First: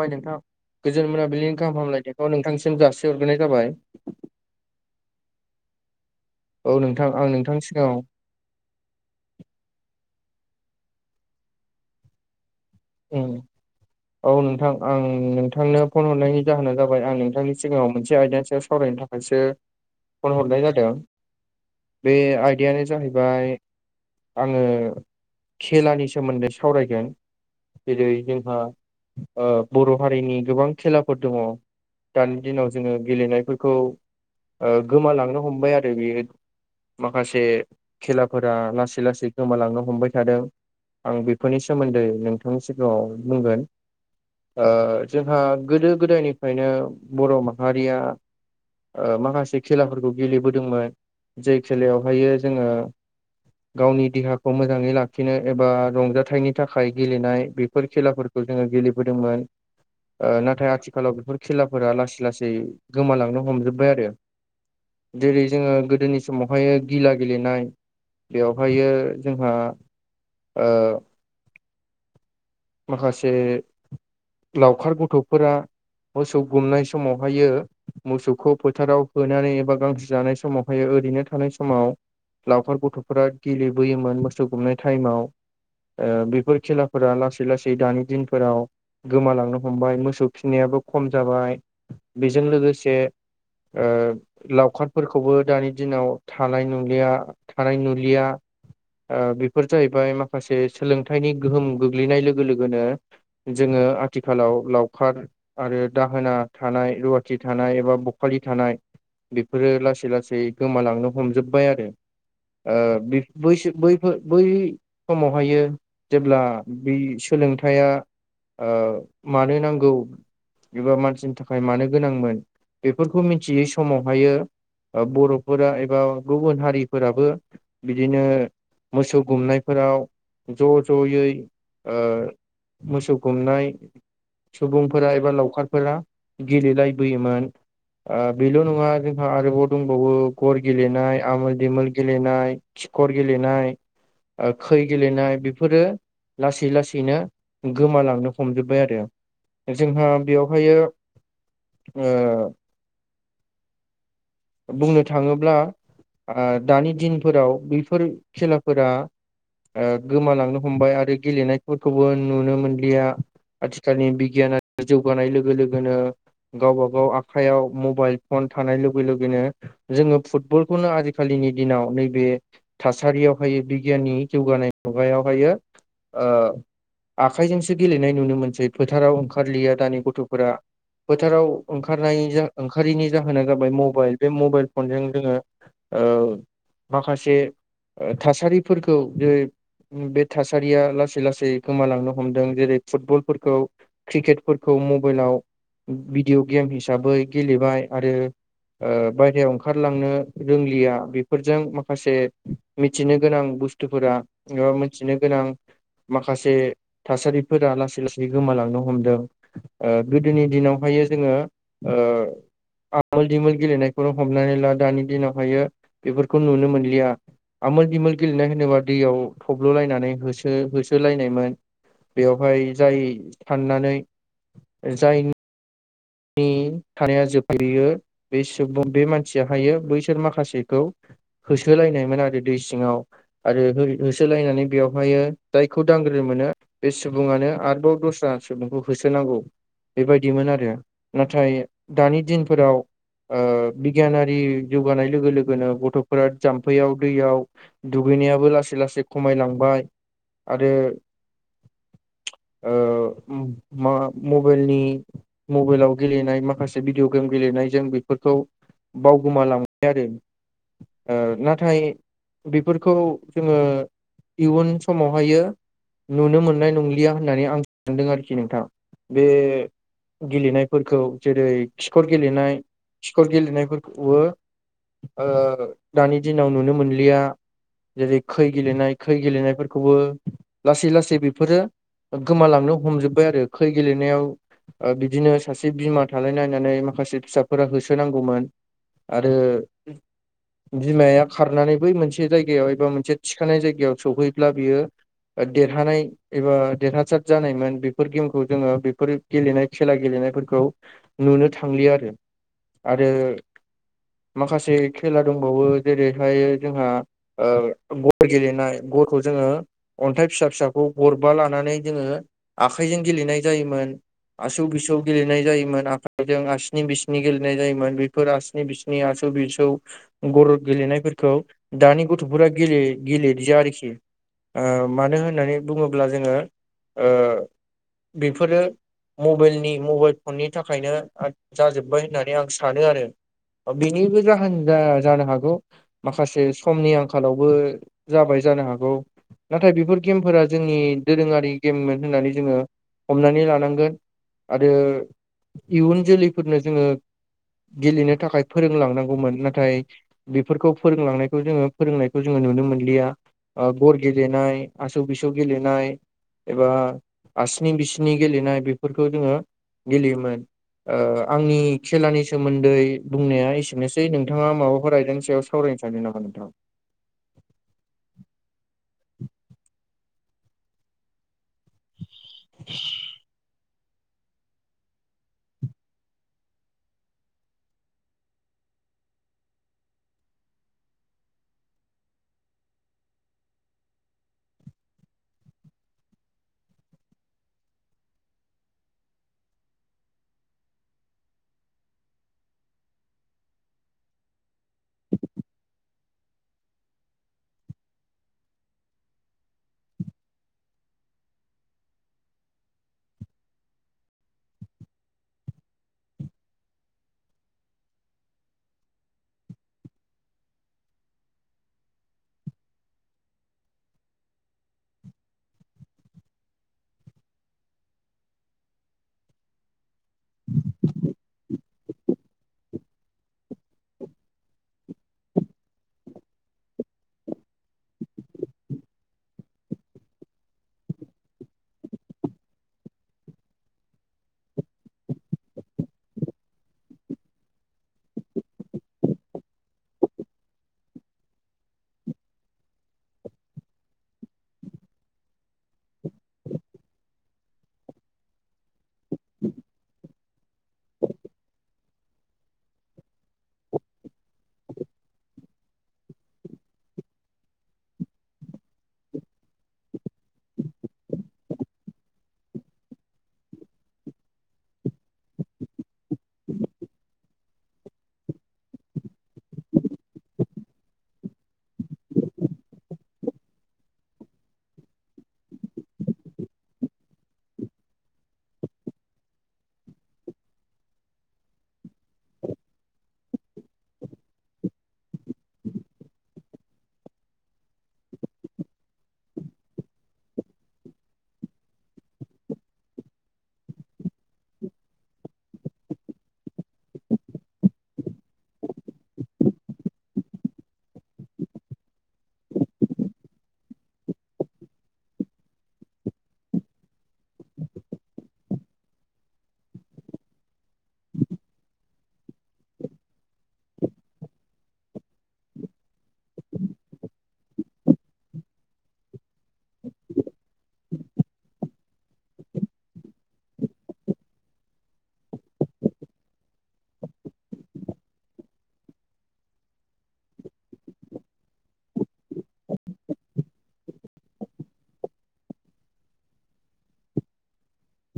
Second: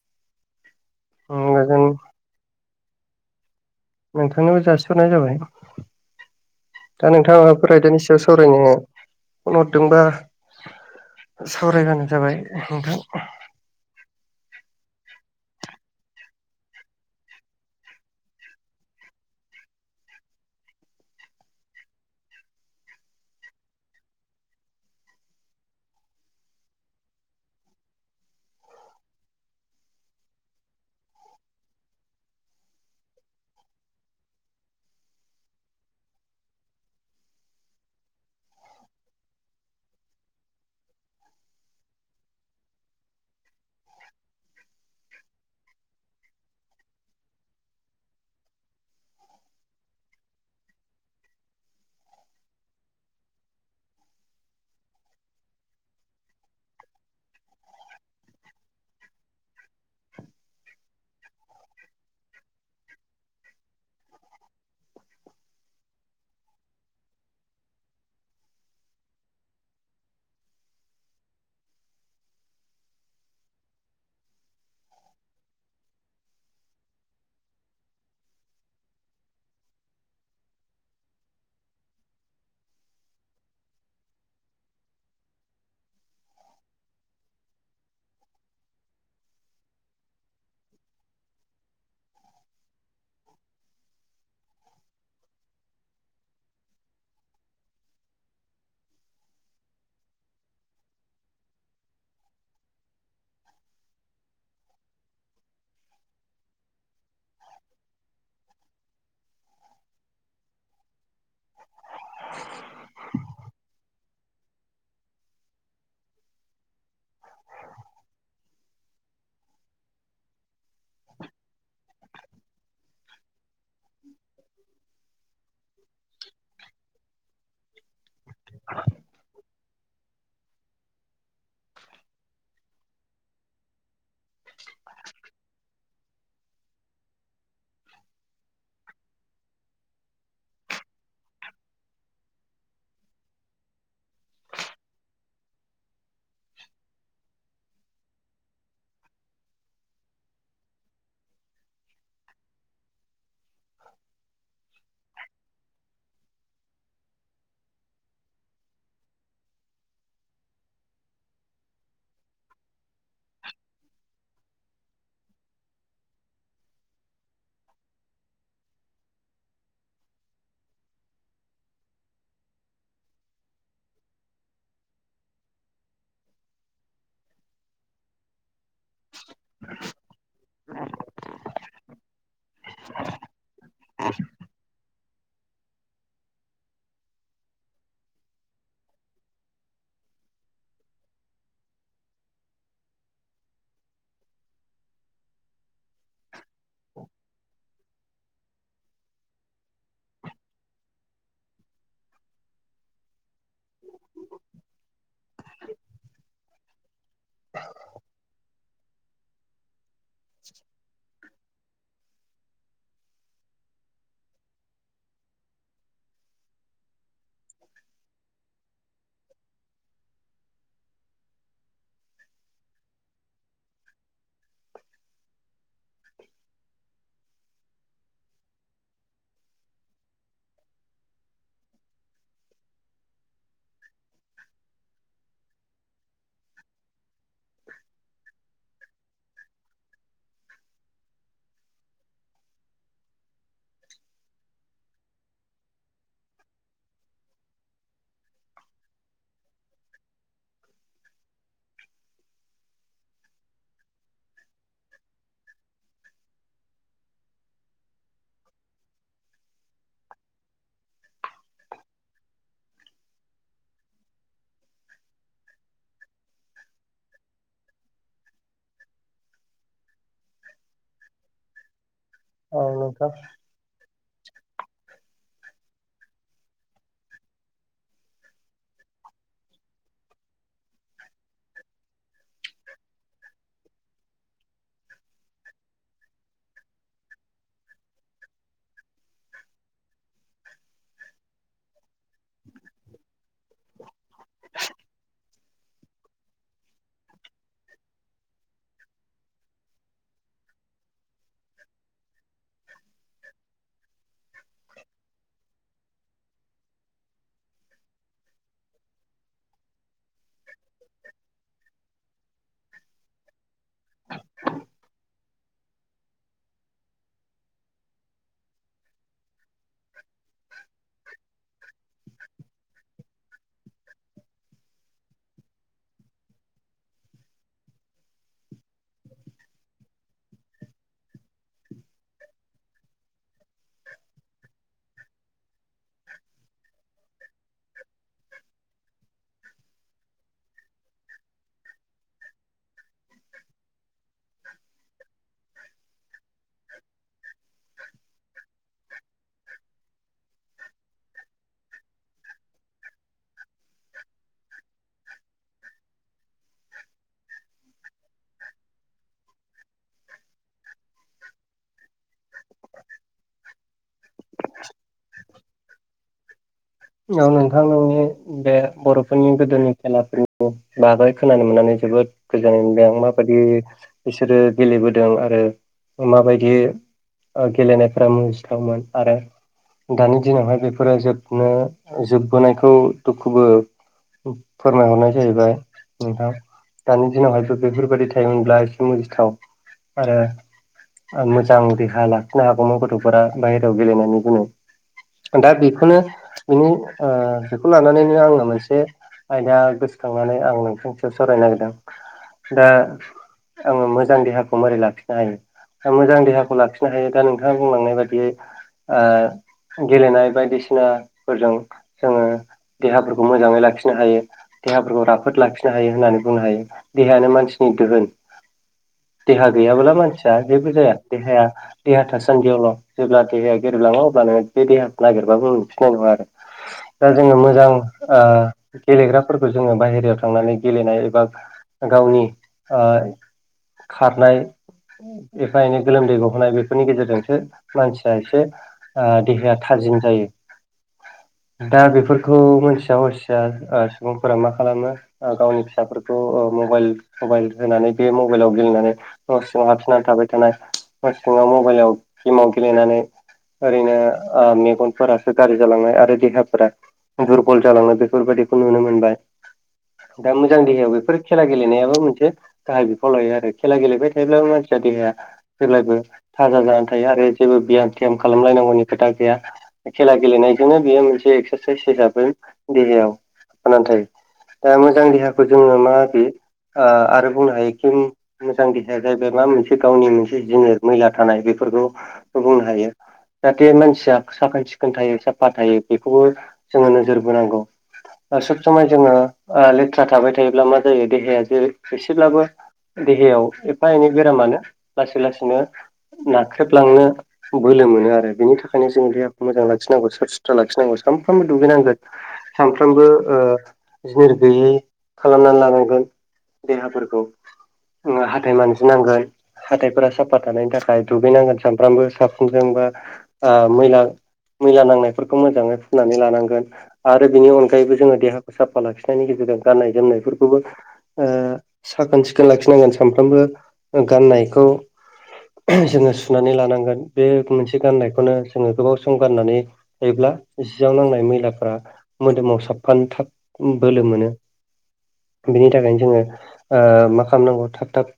बाय नोंथांङा गोजोन मोना बिल्डिनि गाहाम गोजोन फामलायनायखौ नोंथांसिम जासि हरग्रा जाबाय। नोंथांनोबो जासिहरनाय जाबाय औ दा नोंथां आं नोंथाङा नोंथांनि माबाफोर सिगाङाव रायलायनि सायाव। सावरायनो फन हरदोंबा सावरायबानो जाबाय नोंथां। [unintelligible] औ नोंथां आं नोंथांनो फन हरनायनि जाहोना जाबाय आं नोंथांनि सिगाङाव मोनसे आयद सायाव सावरायनो थाखाया मोनसे फन हरनाय जादों बे आयदायानो जाहैबाय। आङो खेलानि सोमोन्दै सावरायगोन। जेरै जोंहा बर' हारिनि गोबां खेलाफोर दङ। दानि दिनाव जोङो गेलेनायफोरखौ गोमालांनो हमबाय आरो बेयो ओ माखासे खेलाफोरा लासै लासै गोमालांनो हमबाय थादों। आं बेफोरनि सोमोन्दै नोंथांनि सिगाङाव बुंगोन ओ जोंहा गोदो गोदायनिफ्रायनो बर' माहारिया माखासे खेलाफोरखौ गेलेबोदोंमोन जाय खेलायावहायो जोङो। गावनि देहाखौ मोजाङै लाखिनो एबा रंजाथाइनि थाखाय गेलेनो। नाय बेफोर खेलाफोरखौ जोङो गेलेबोदोंमोन आ नाथाय आथिखालाव बेफोर खेलाफोरा लासै लासै गोमालांनो हमजोबबाय आरो। जेरै जोङो गोदोनि समावहाय गिला गेलेनाय बेवहायो जोंहा ओ माखासे लावखार गथ'फोरा मोसौ गुमनाय समावहायो। मोसौखौ फोथाराव होनानै एबा गांसो जानाय समावहाय ओरैनो थानाय समाव। लावखार गथ'फोरा गेलेबोयोमोन मोसौ गुमनाय टाइमाव। बेफोर खेलाफोरा लाै लासै लासै दानि दिनफोराव गोमालांनो हमबाय मोसौ फिननायाबो खम जाबाय। बेजों लोगोसे ओ लावखारफोरखौबो दानि दिनाव थानाय नुलिया थानाय नुुलिया। बेफोर जाहैबाय माखासे सोलोंथाइनि गोहोम गोग्लैनाय लोगो लोगो जोङो आथिखालाव लावखार आरो दाहोना थानाय रुवाथि थानाय एबा बखालि थानाय। बेफोरो लासै लासै। गोमालांनो हमजोबाय आरो बसो बैफोर बै समावहायो जेब्ला बै सोलोंथाइया मानो नांगौ? एबा मानसिनि थाखाय मानो गोनांमोन बेफोरखौ मिथियै समावहाय बर'फोरा एबा गुबुन हारिफोरा बिदिनो मोसौ गुमनायफोराव ज' ज'यै मोसौ खुमनाय सुबुंफोरा एबा लावखारफोरा। गेले लायबोयोमोन। बेल' नङा जोंहा आरोबाव दंबावो गर गेलेनाय आमोल दिमोल गेलेनाय। खिखर गेलेनाय गेलेनाय बेफोरो लासै लासैनो गोमालांनो हमजोब्बाय आरो जोंहा बेवहाय ओ [inaudible] बुंनो थाङोब्ला दानि दिनफोराव बैफोर खेलाफोरा गोमालांनो हमबाय आरो गेलेनायफोरखौबो नुनो मोनलिया। आथिखालनि बिगियाना जौगानाय लोगो लोगोनो गावबा गाव आखाइयाव मबाइल फन थानाय ल लगै लैनो जोङो फुटबलखौनो आजिखालिनि दिनाव नैबे थासारियावहायो बिगियाननि जौगानाय मुगायावहायो ओ आखाइजोंसो गेलेनाय नुनो मोनसै। फोथाराव ओंखारलिया दानि गथ'फोरा फोथाराव ओंखारनाय जों ओंखारिनि जाहोना जाबाय मबाइल बे मबाइल फनजों जोङो ओ माखासे थासारिफोरखौ जेरै बे थासारिया लासै लासै गोमालांनो हमदों। जेरै फुटबलफोरखौ क्रिकेटफोरखौ मबाइलाव भिडिअ' गेम हिसाबै गेलेबाय आरो ओ बाय्रायाव ओंखारलांनो रोंलिया बेफोरजों माखासे मिथिनो गोनां बुस्थु बुथफोरा एबा मोनथिनो गोनां माखासे थासारिफोरा लासै लासै गोमालांनो हमदों। गोदोनि दिनावहाय जोङो आ आल दिमल गेलेनायखौनो हमनानै ला दानि दिनावहायो बेफोरखौ नुनो मोनलिया। आमोल बिमोल गेलेनाय होनोबा दैयाव थब्ल'लायनानै होसो होसोलायनायमोन। बेयावहाय जाय साननानै जायनि नि थानाया जोबफेरयो बे सुबुं बे मानसिया हायो बैसोर माखासेखौ होसोलायनायमोन आरो दै सिङाव आरो होसोलायनानै बेवहाय जायखौ दांग्रो मोनो बे सुबुङानो आरोबाव दस्रा बेखौ होसोनांगौ बेबायदिमोन आरो नाथाय दानि दिनफोराव बिगियानारि जौगानाय लोगो लोगोनो गथ'फोरा जाम्फैयाव दैयाव दुगैनायाबो लासै लासै खमायलांबाय आरो। ओ मा मबायलनि मबायलाव गेलेनाय माखासे भिडिअअ गेम गेलेनायजों बेफोरखौ बावगोमालांबाय आरो। नाथाय बेफोरखौ जोङो इयुन समावहायो। नुनो मोननाय नंलिया होननानै आं सानदों आरोखि नोंथां बे गेलेनाय फोरखौ जेरै खिखर औ गेलेनाय नोंथां खिखर गेलेनायफोरखौबो दानि दिनाव नुनो मोनलिया। जेरै खै गेलेनाय खै गेलेनायफोरखौबो लासै लासै बेफोरो गोमालांनो हमजोबबाय आरो खै गेलेनायाव बिदिनो सासे बिमा थालायनायनायनानै माखासे फिसाफोरा होसोनांगौमोन आरो बिमाया खारनानै बै मोनसे जायगायाव एबा मोनसे थिखानाय जायगायाव सहैब्ला बियो देरहानाय एबा देरहासार जानायमोन बेफोर गेमखौ जोङो बेफोर गेलेनाय खेला गेलेनाय फोरखौ नुनो थांलिया आरो आरो माखासे खेला दंबावो जेरैहाय जोंहा गय गेलेनाय गरखौ जोङो अन्थाइ फिसा फिसाखौ गरबा लानानै जोङो आखाइजों गेलेनाय जायोमोन। आसोग बिसोग गेलेनाय जायोमोन आखाइजों आसिनि बिसिनि गेलेनाय जायोमोन बेफोर आसिनि बिसिनि आसु बिसु गर' गेलेनायफोरखौ दानि गथ'फोरा गेले गेलिरजो आरोखि मानो होननानै बुङोब्ला जोङो ओ बेफोरो मबाइलनि मबाइल फननि थाखायनो जाजोबबाय होननानै आं सानो आरो। बेनिबो जाहोन जानो हागौ। माखासे समनि आंखालावबो जाबाय जानो हागौ। नाथाय बेफोर गेमफोरा जोंनि दोरोङारि गेममोन होननानै जोङो हमनानै लानांगोन आरो इयुन जोलैफोरनो जोङो गेलेनो थाखाय फोरोंलांनांगौमोन नाथाय बिफोरखौ फोरोंलांनायखौ जोङो फोरोंनायखौ जोङो नुनो मोनलिया ओ गर गेलेनाय आसौ बिसौ गेलेनाय एबा आसनि बिसनि गेलेनाय बेफोरखौ जोङो गेलेयोमोन ओ आंनि खेलानि सोमोन्दै बुंनाया एसेनोसै नोंथाङा माबाफोर आयदानि सायाव सावरायनो सानदों नामा नोंथां? औ नोंथां नोंनि बे बर'फोरनि गोदोनि खेलाफोरनि बागै खोनानो मोननानै जोबोद गोजोननाय मोनबाय आं माबादि बिसोरो गेलेबोदों आरो माबायदि ओ गेलेनायफोरा मोजिथावमोन आरो दानि दिनावहाय बेफोरो जोबनो जोबबोनायखौ दुखुबो फोरमायहरनाय जाहैबाय नोंथां दानि दिनावहाय बेफोरबायदि थायोमोनब्ला एसे मुजिथाव आरो मोजां देहा लाखिनो हागौमोन गथ'फोरा बाहेरायाव गेलेनायनि जुनै दा बेखौनो बिनि ओ बेखौ लानानैनो आङो मोनसे आयदा गोसोखांनानै आं नोंथांनि सायाव सावरायनो नागिरदों दा आङो मोजां देहाखौ मारै लाखिनो हायो मोजां देहाखौ लाखिनो हायो दा नोंथाङा बुंलांनाय बायदियै ओ गेलेनाय बायदिसिनाफोरजों जोङो देहाफोरखौ मोजाङै लाखिनो हायो देहाफोरखौ राफोद लाखिनो हायो होननानै बुंनो हायो देहायानो मानसिनि दोहोन देहा गैयाबोला मानसिया जेबो जाया देहाया देहा थासान्दियावल' जेब्ला देहाया गेरेबलाङो अब्लानो बे देहाखौ नागिरबाबो मोनफिनाय नङा आरो दा जोङो मोजां ओ गेलेग्राफोरखौ जोङो बायहेरायाव थांनानै गेलेनाय एबा गावनि ओ खारनाय एफा एनै गोलोमदै गहोनाय बेफोरनि गेजेरजोंसो मानसिया एसे ओ देहाया थाजिम जायो दा बेफोरखौ मोनथिया हसिया ओ सुबुंफोरा मा खालामो ओ गावनि फिसाफोरखौ ओ मबाइल सबाइल होनानै बे मबाइलाव गेलेनानै न' सिङाव हाबसोना थाबाय थानाय न सिङाव मबाइलाव गेमाव गेलेनानै ओरैनो ओ मेगनफोरा गाज्रि जालांनाय आरो देहाफोरा दुरबल जालांनाय बेफोरबायदिखौ नुनो मोनबाय दा मोजां देहायाव बेफोर खेला गेलेनायाबो मोनसे गाहाय बिफाव लायो आरो खेला गेलेबाय थायोब्लाबो मानसिया देहाया जेब्लायबो थाजा जानानै थायो आरो जेबो बियाम थियाम खालामलायनांगौनि खोथा गैया खेला गेलेनायजोंनो बेयो मोनसे एक्सारसाइस हिसाबै देहायाव जानानै नाथाय दा मोजां देहाखौ जोङो मा बि आरो बुंनो हायोखि मोजां देहाया जाहैबाय मा मोनसे गावनि मोनसे जिनिर मैला थानाय बेफोरखौ बुंनो हायो जाहाथे मानसिया साखोन-सिखोन थायो साफा थायो बेखौबो जोङो नोजोर बोनांगौ ओ सोब समाय जोङो ओ लेथ्रा थाबाय थायोब्ला मा जायो देहाया जेरै एसेब्लाबो देहायाव एफा एनै बेरामानो लासै लासैनो नाख्रेबलांनो बोलो मोनो आरो बेनि थाखायनो जों दे मोजां लाखिनांगौ साब सुथ्रा लाखिनांगौ सानफ्रामबो दुगैनांगौ सानफ्रामबो ओ जिनिर गैयि खालामनानै लानांगोन देहाफोरखौ ओ हाथाय मानजिनांगोन हाथायफोरा साफा थानायनि थाखाय दुगैनांगोन सामफ्रामबो साफुनजों बा ओ मैला मैला नांनायफोरखौ मोजाङै हुनानै लानांगोन आरो बिनि अनगायैबो जोङो देहाखौ साफा लाखिनायनि गेजेरजों गाननाय-जोमनायफोरखौबो ओ साखोन सिखोन लाखिनांगोन सानफ्रामबो गाननायखौ जोङो सुनानै लानांगोन बे मोनसे गाननायखौनो जोङो गोबाव सम गाननानै थायोब्ला जियाव नांनाय मैलाफोरा मोदोमाव साफफानो थाब बोलो मोनो। बिनि थाखायनो जोङो ओ मा खालामनांगौ थाब थाब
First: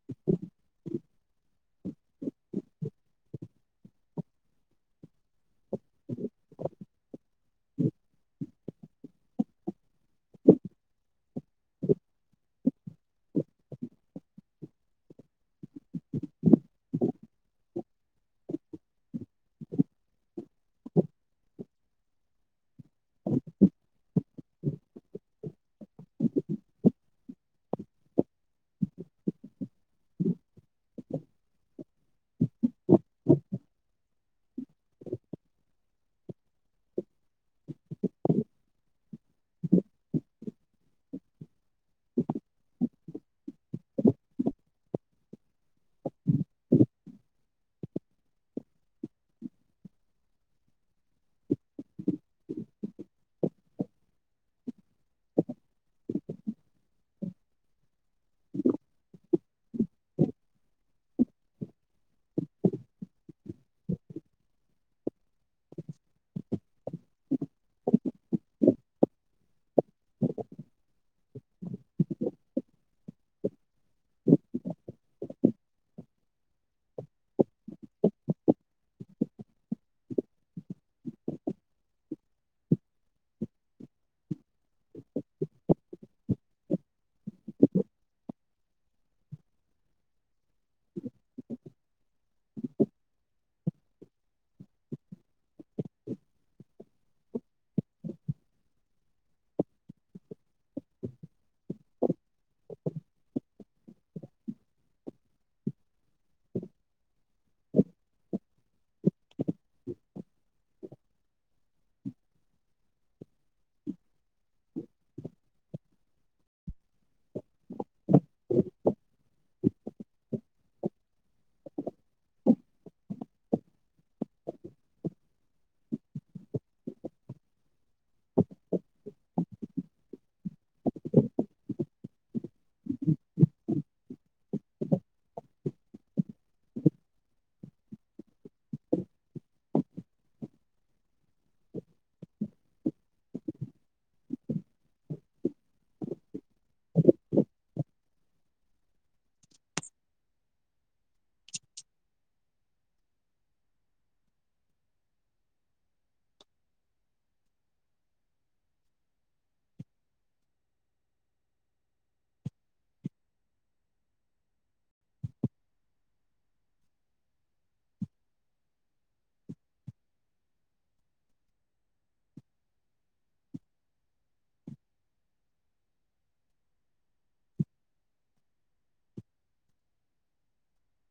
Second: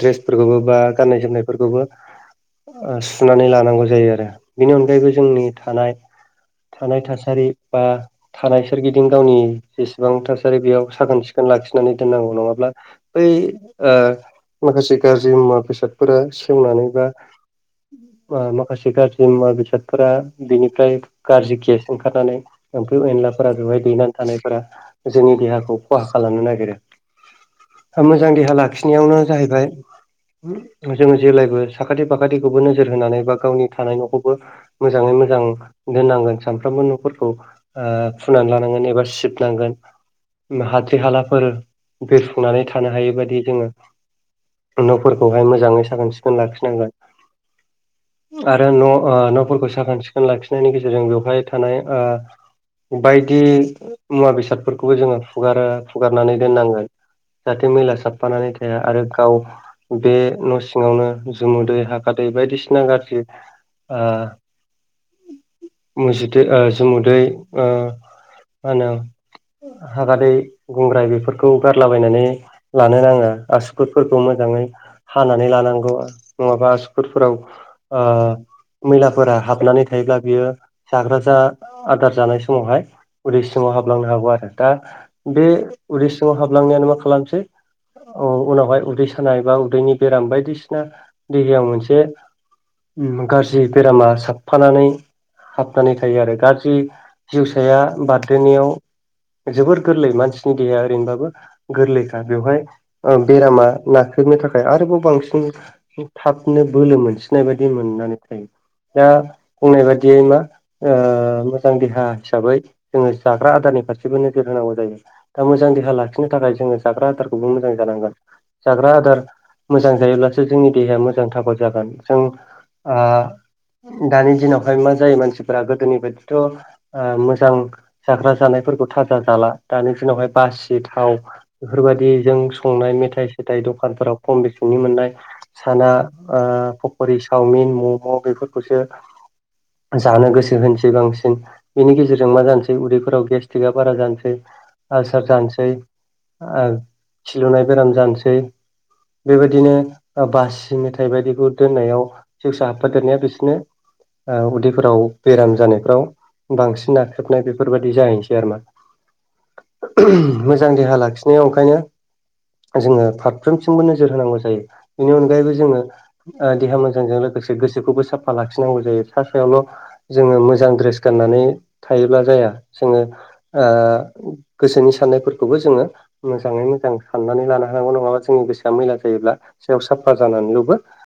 ड्रेसफोरखौबो बा गाननाय जोमनायफोरखौबो ओ सुनानै लानांगौ जायो आरो बेनि अनगायैबो जोंनि थानाय थानाय थासारि बा थानाय सोरगिदिं गावनि जेसेबां थासारि बेयाव साखोन सिखोन लाखिनानै दोननांगौ नङाब्ला बै ओ माखासे गाज्रि मुवा बेसादफोरा सेवनानै बा ओ माखासे गाज्रि मुवा बेसादफोरा बेनिफ्राय गाज्रि गेस ओंखारनानै एम्फौ एनलाफोरा बेवहाय दैनानै थानायफोरा जोंनि देहाखौ खहा खालामनो नागिरो। दा मोजां देहा लाखिनायावनो जाहैबाय जोङो जेलायबो साखाथि फाखाथिखौबो नोजोर होनानै बा गावनि थानाय न' फोरखौ मोजाङै मोजां दोननांगोन सानफ्रामबो न'फोरखौ ओ फुनानै लानांगोन एबा सिबनांगोन हाद्रि हालाफोर बिरफुंनानै थानो हायै बायदि जोङो न'फोरखौहाय मोजाङै साखोन सिखोन लाखिनांगोन आरो न' ओ न'फोरखौ साखोन सिखोन लाखिनायनि गेजेरजों बेवहाय थानाय ओ बायदि मुवा बेसादफोरखौबो जोङो हुगारा हुगारनानै दोननांगोन। जाहाथे मेला साबफानानै थाया आरो गाव बे न' सिङावनो जुमुदै हाखादै बायदिसिना गाज्रि ओ मुजुदै ओ जोमुदै ओ मा होनो हागादै गुंग्राय बेफोरखौ गारलाबायनानै लानो नाङो आसुुफोरखौ मोजाङै हानानै लानांगौ नङाबा आसुखुरफोराव ओ मैलाफोरा हाबनानै थायोब्ला बियो जाग्रा जा आदार जानाय समावहाय उदै सिङाव हाबलांनो हागौ आरो दा बे उदै सिङाव हाबलांनानै मा खालामसै औ उनावहाय उदै सानाय बा उदैनि बेराम बायदिसिना देहायाव मोनसे गाज्रि बेरामा साबफानानै हाबनानै थायो आरो गाज्रि जिउसाया बारदेनायाव जोबोर गोरलै मानसिनि देहाया ओरैनोबाबो गोरलैखा बेवहाय ओ बेरामा नाख्रेबनो‌ थाखाय आरोबाव बांसिन थाबनो बोलो मोनसिननाय बायदि मोननानै थायो दा बुंनाय बायदियै मा ओ मोजां देहा हिसाबै जोङो जाग्रा आदारनि फारसेबो नोजोर होनांगौ जायो। दा मोजां देहा लाखिनो थाखाय जोङो जाग्रा आदारखौबो मोजां जानांगोन। जाग्रा आदार मोजां जायोब्लासो जोंनि देहाया मोजां थागद जागोन जों ओ दानि दिनावहाय मा जायो मानसिफोरा गोदोनि बादिथ' ओ मोजां जाग्रा जानायफोरखौ थाजा जाला दानि दिनावहाय बासि थाव बेफोरबायदि जों संनाय मेथाइ सेथाइ दखानफोराव खम बेसेननि मोननाय साना ओ पक'रि चावमिन मम' बेफोरखौसो जानो गोसो होनोसै बांसिन। बेनि गेजेरजों मा जानोसै उदैफोराव गेस्टिकआ बारा जानोसै आलसार जानोसै। ओं खिलुनाय बेराम जानोसै। बेबायदिनो बासि मेथाइ बायदिखौ दोननायाव सिवसा हाबफादेरनाया बेसोरनो उदैफोराव बेराम जानायफ्राव बांसिन नाख्रेबनाय बेफोरबायदि जाहैसै आरोना मोजां देहा लाखिनायाव ओंखायनो जोङो फारफ्रोमथिमबो नोजोर होनांगौ जायो बेनि अनगायैबो जोङो देहा मोजांजों लोगोसे गोसोखौबो साफा लाखिनांगौ जायो सा सायावल'। जोङो मोजां ड्रेस गाननानै थायोब्ला जाया जोङो। गोसोनि साननायफोरखौबो जोङो मोजाङै मोजां साननानै लानो हानांगौ नङाबा जोंनि गोसोआ मैला जायोब्ला सायाव साफा जानानैलबो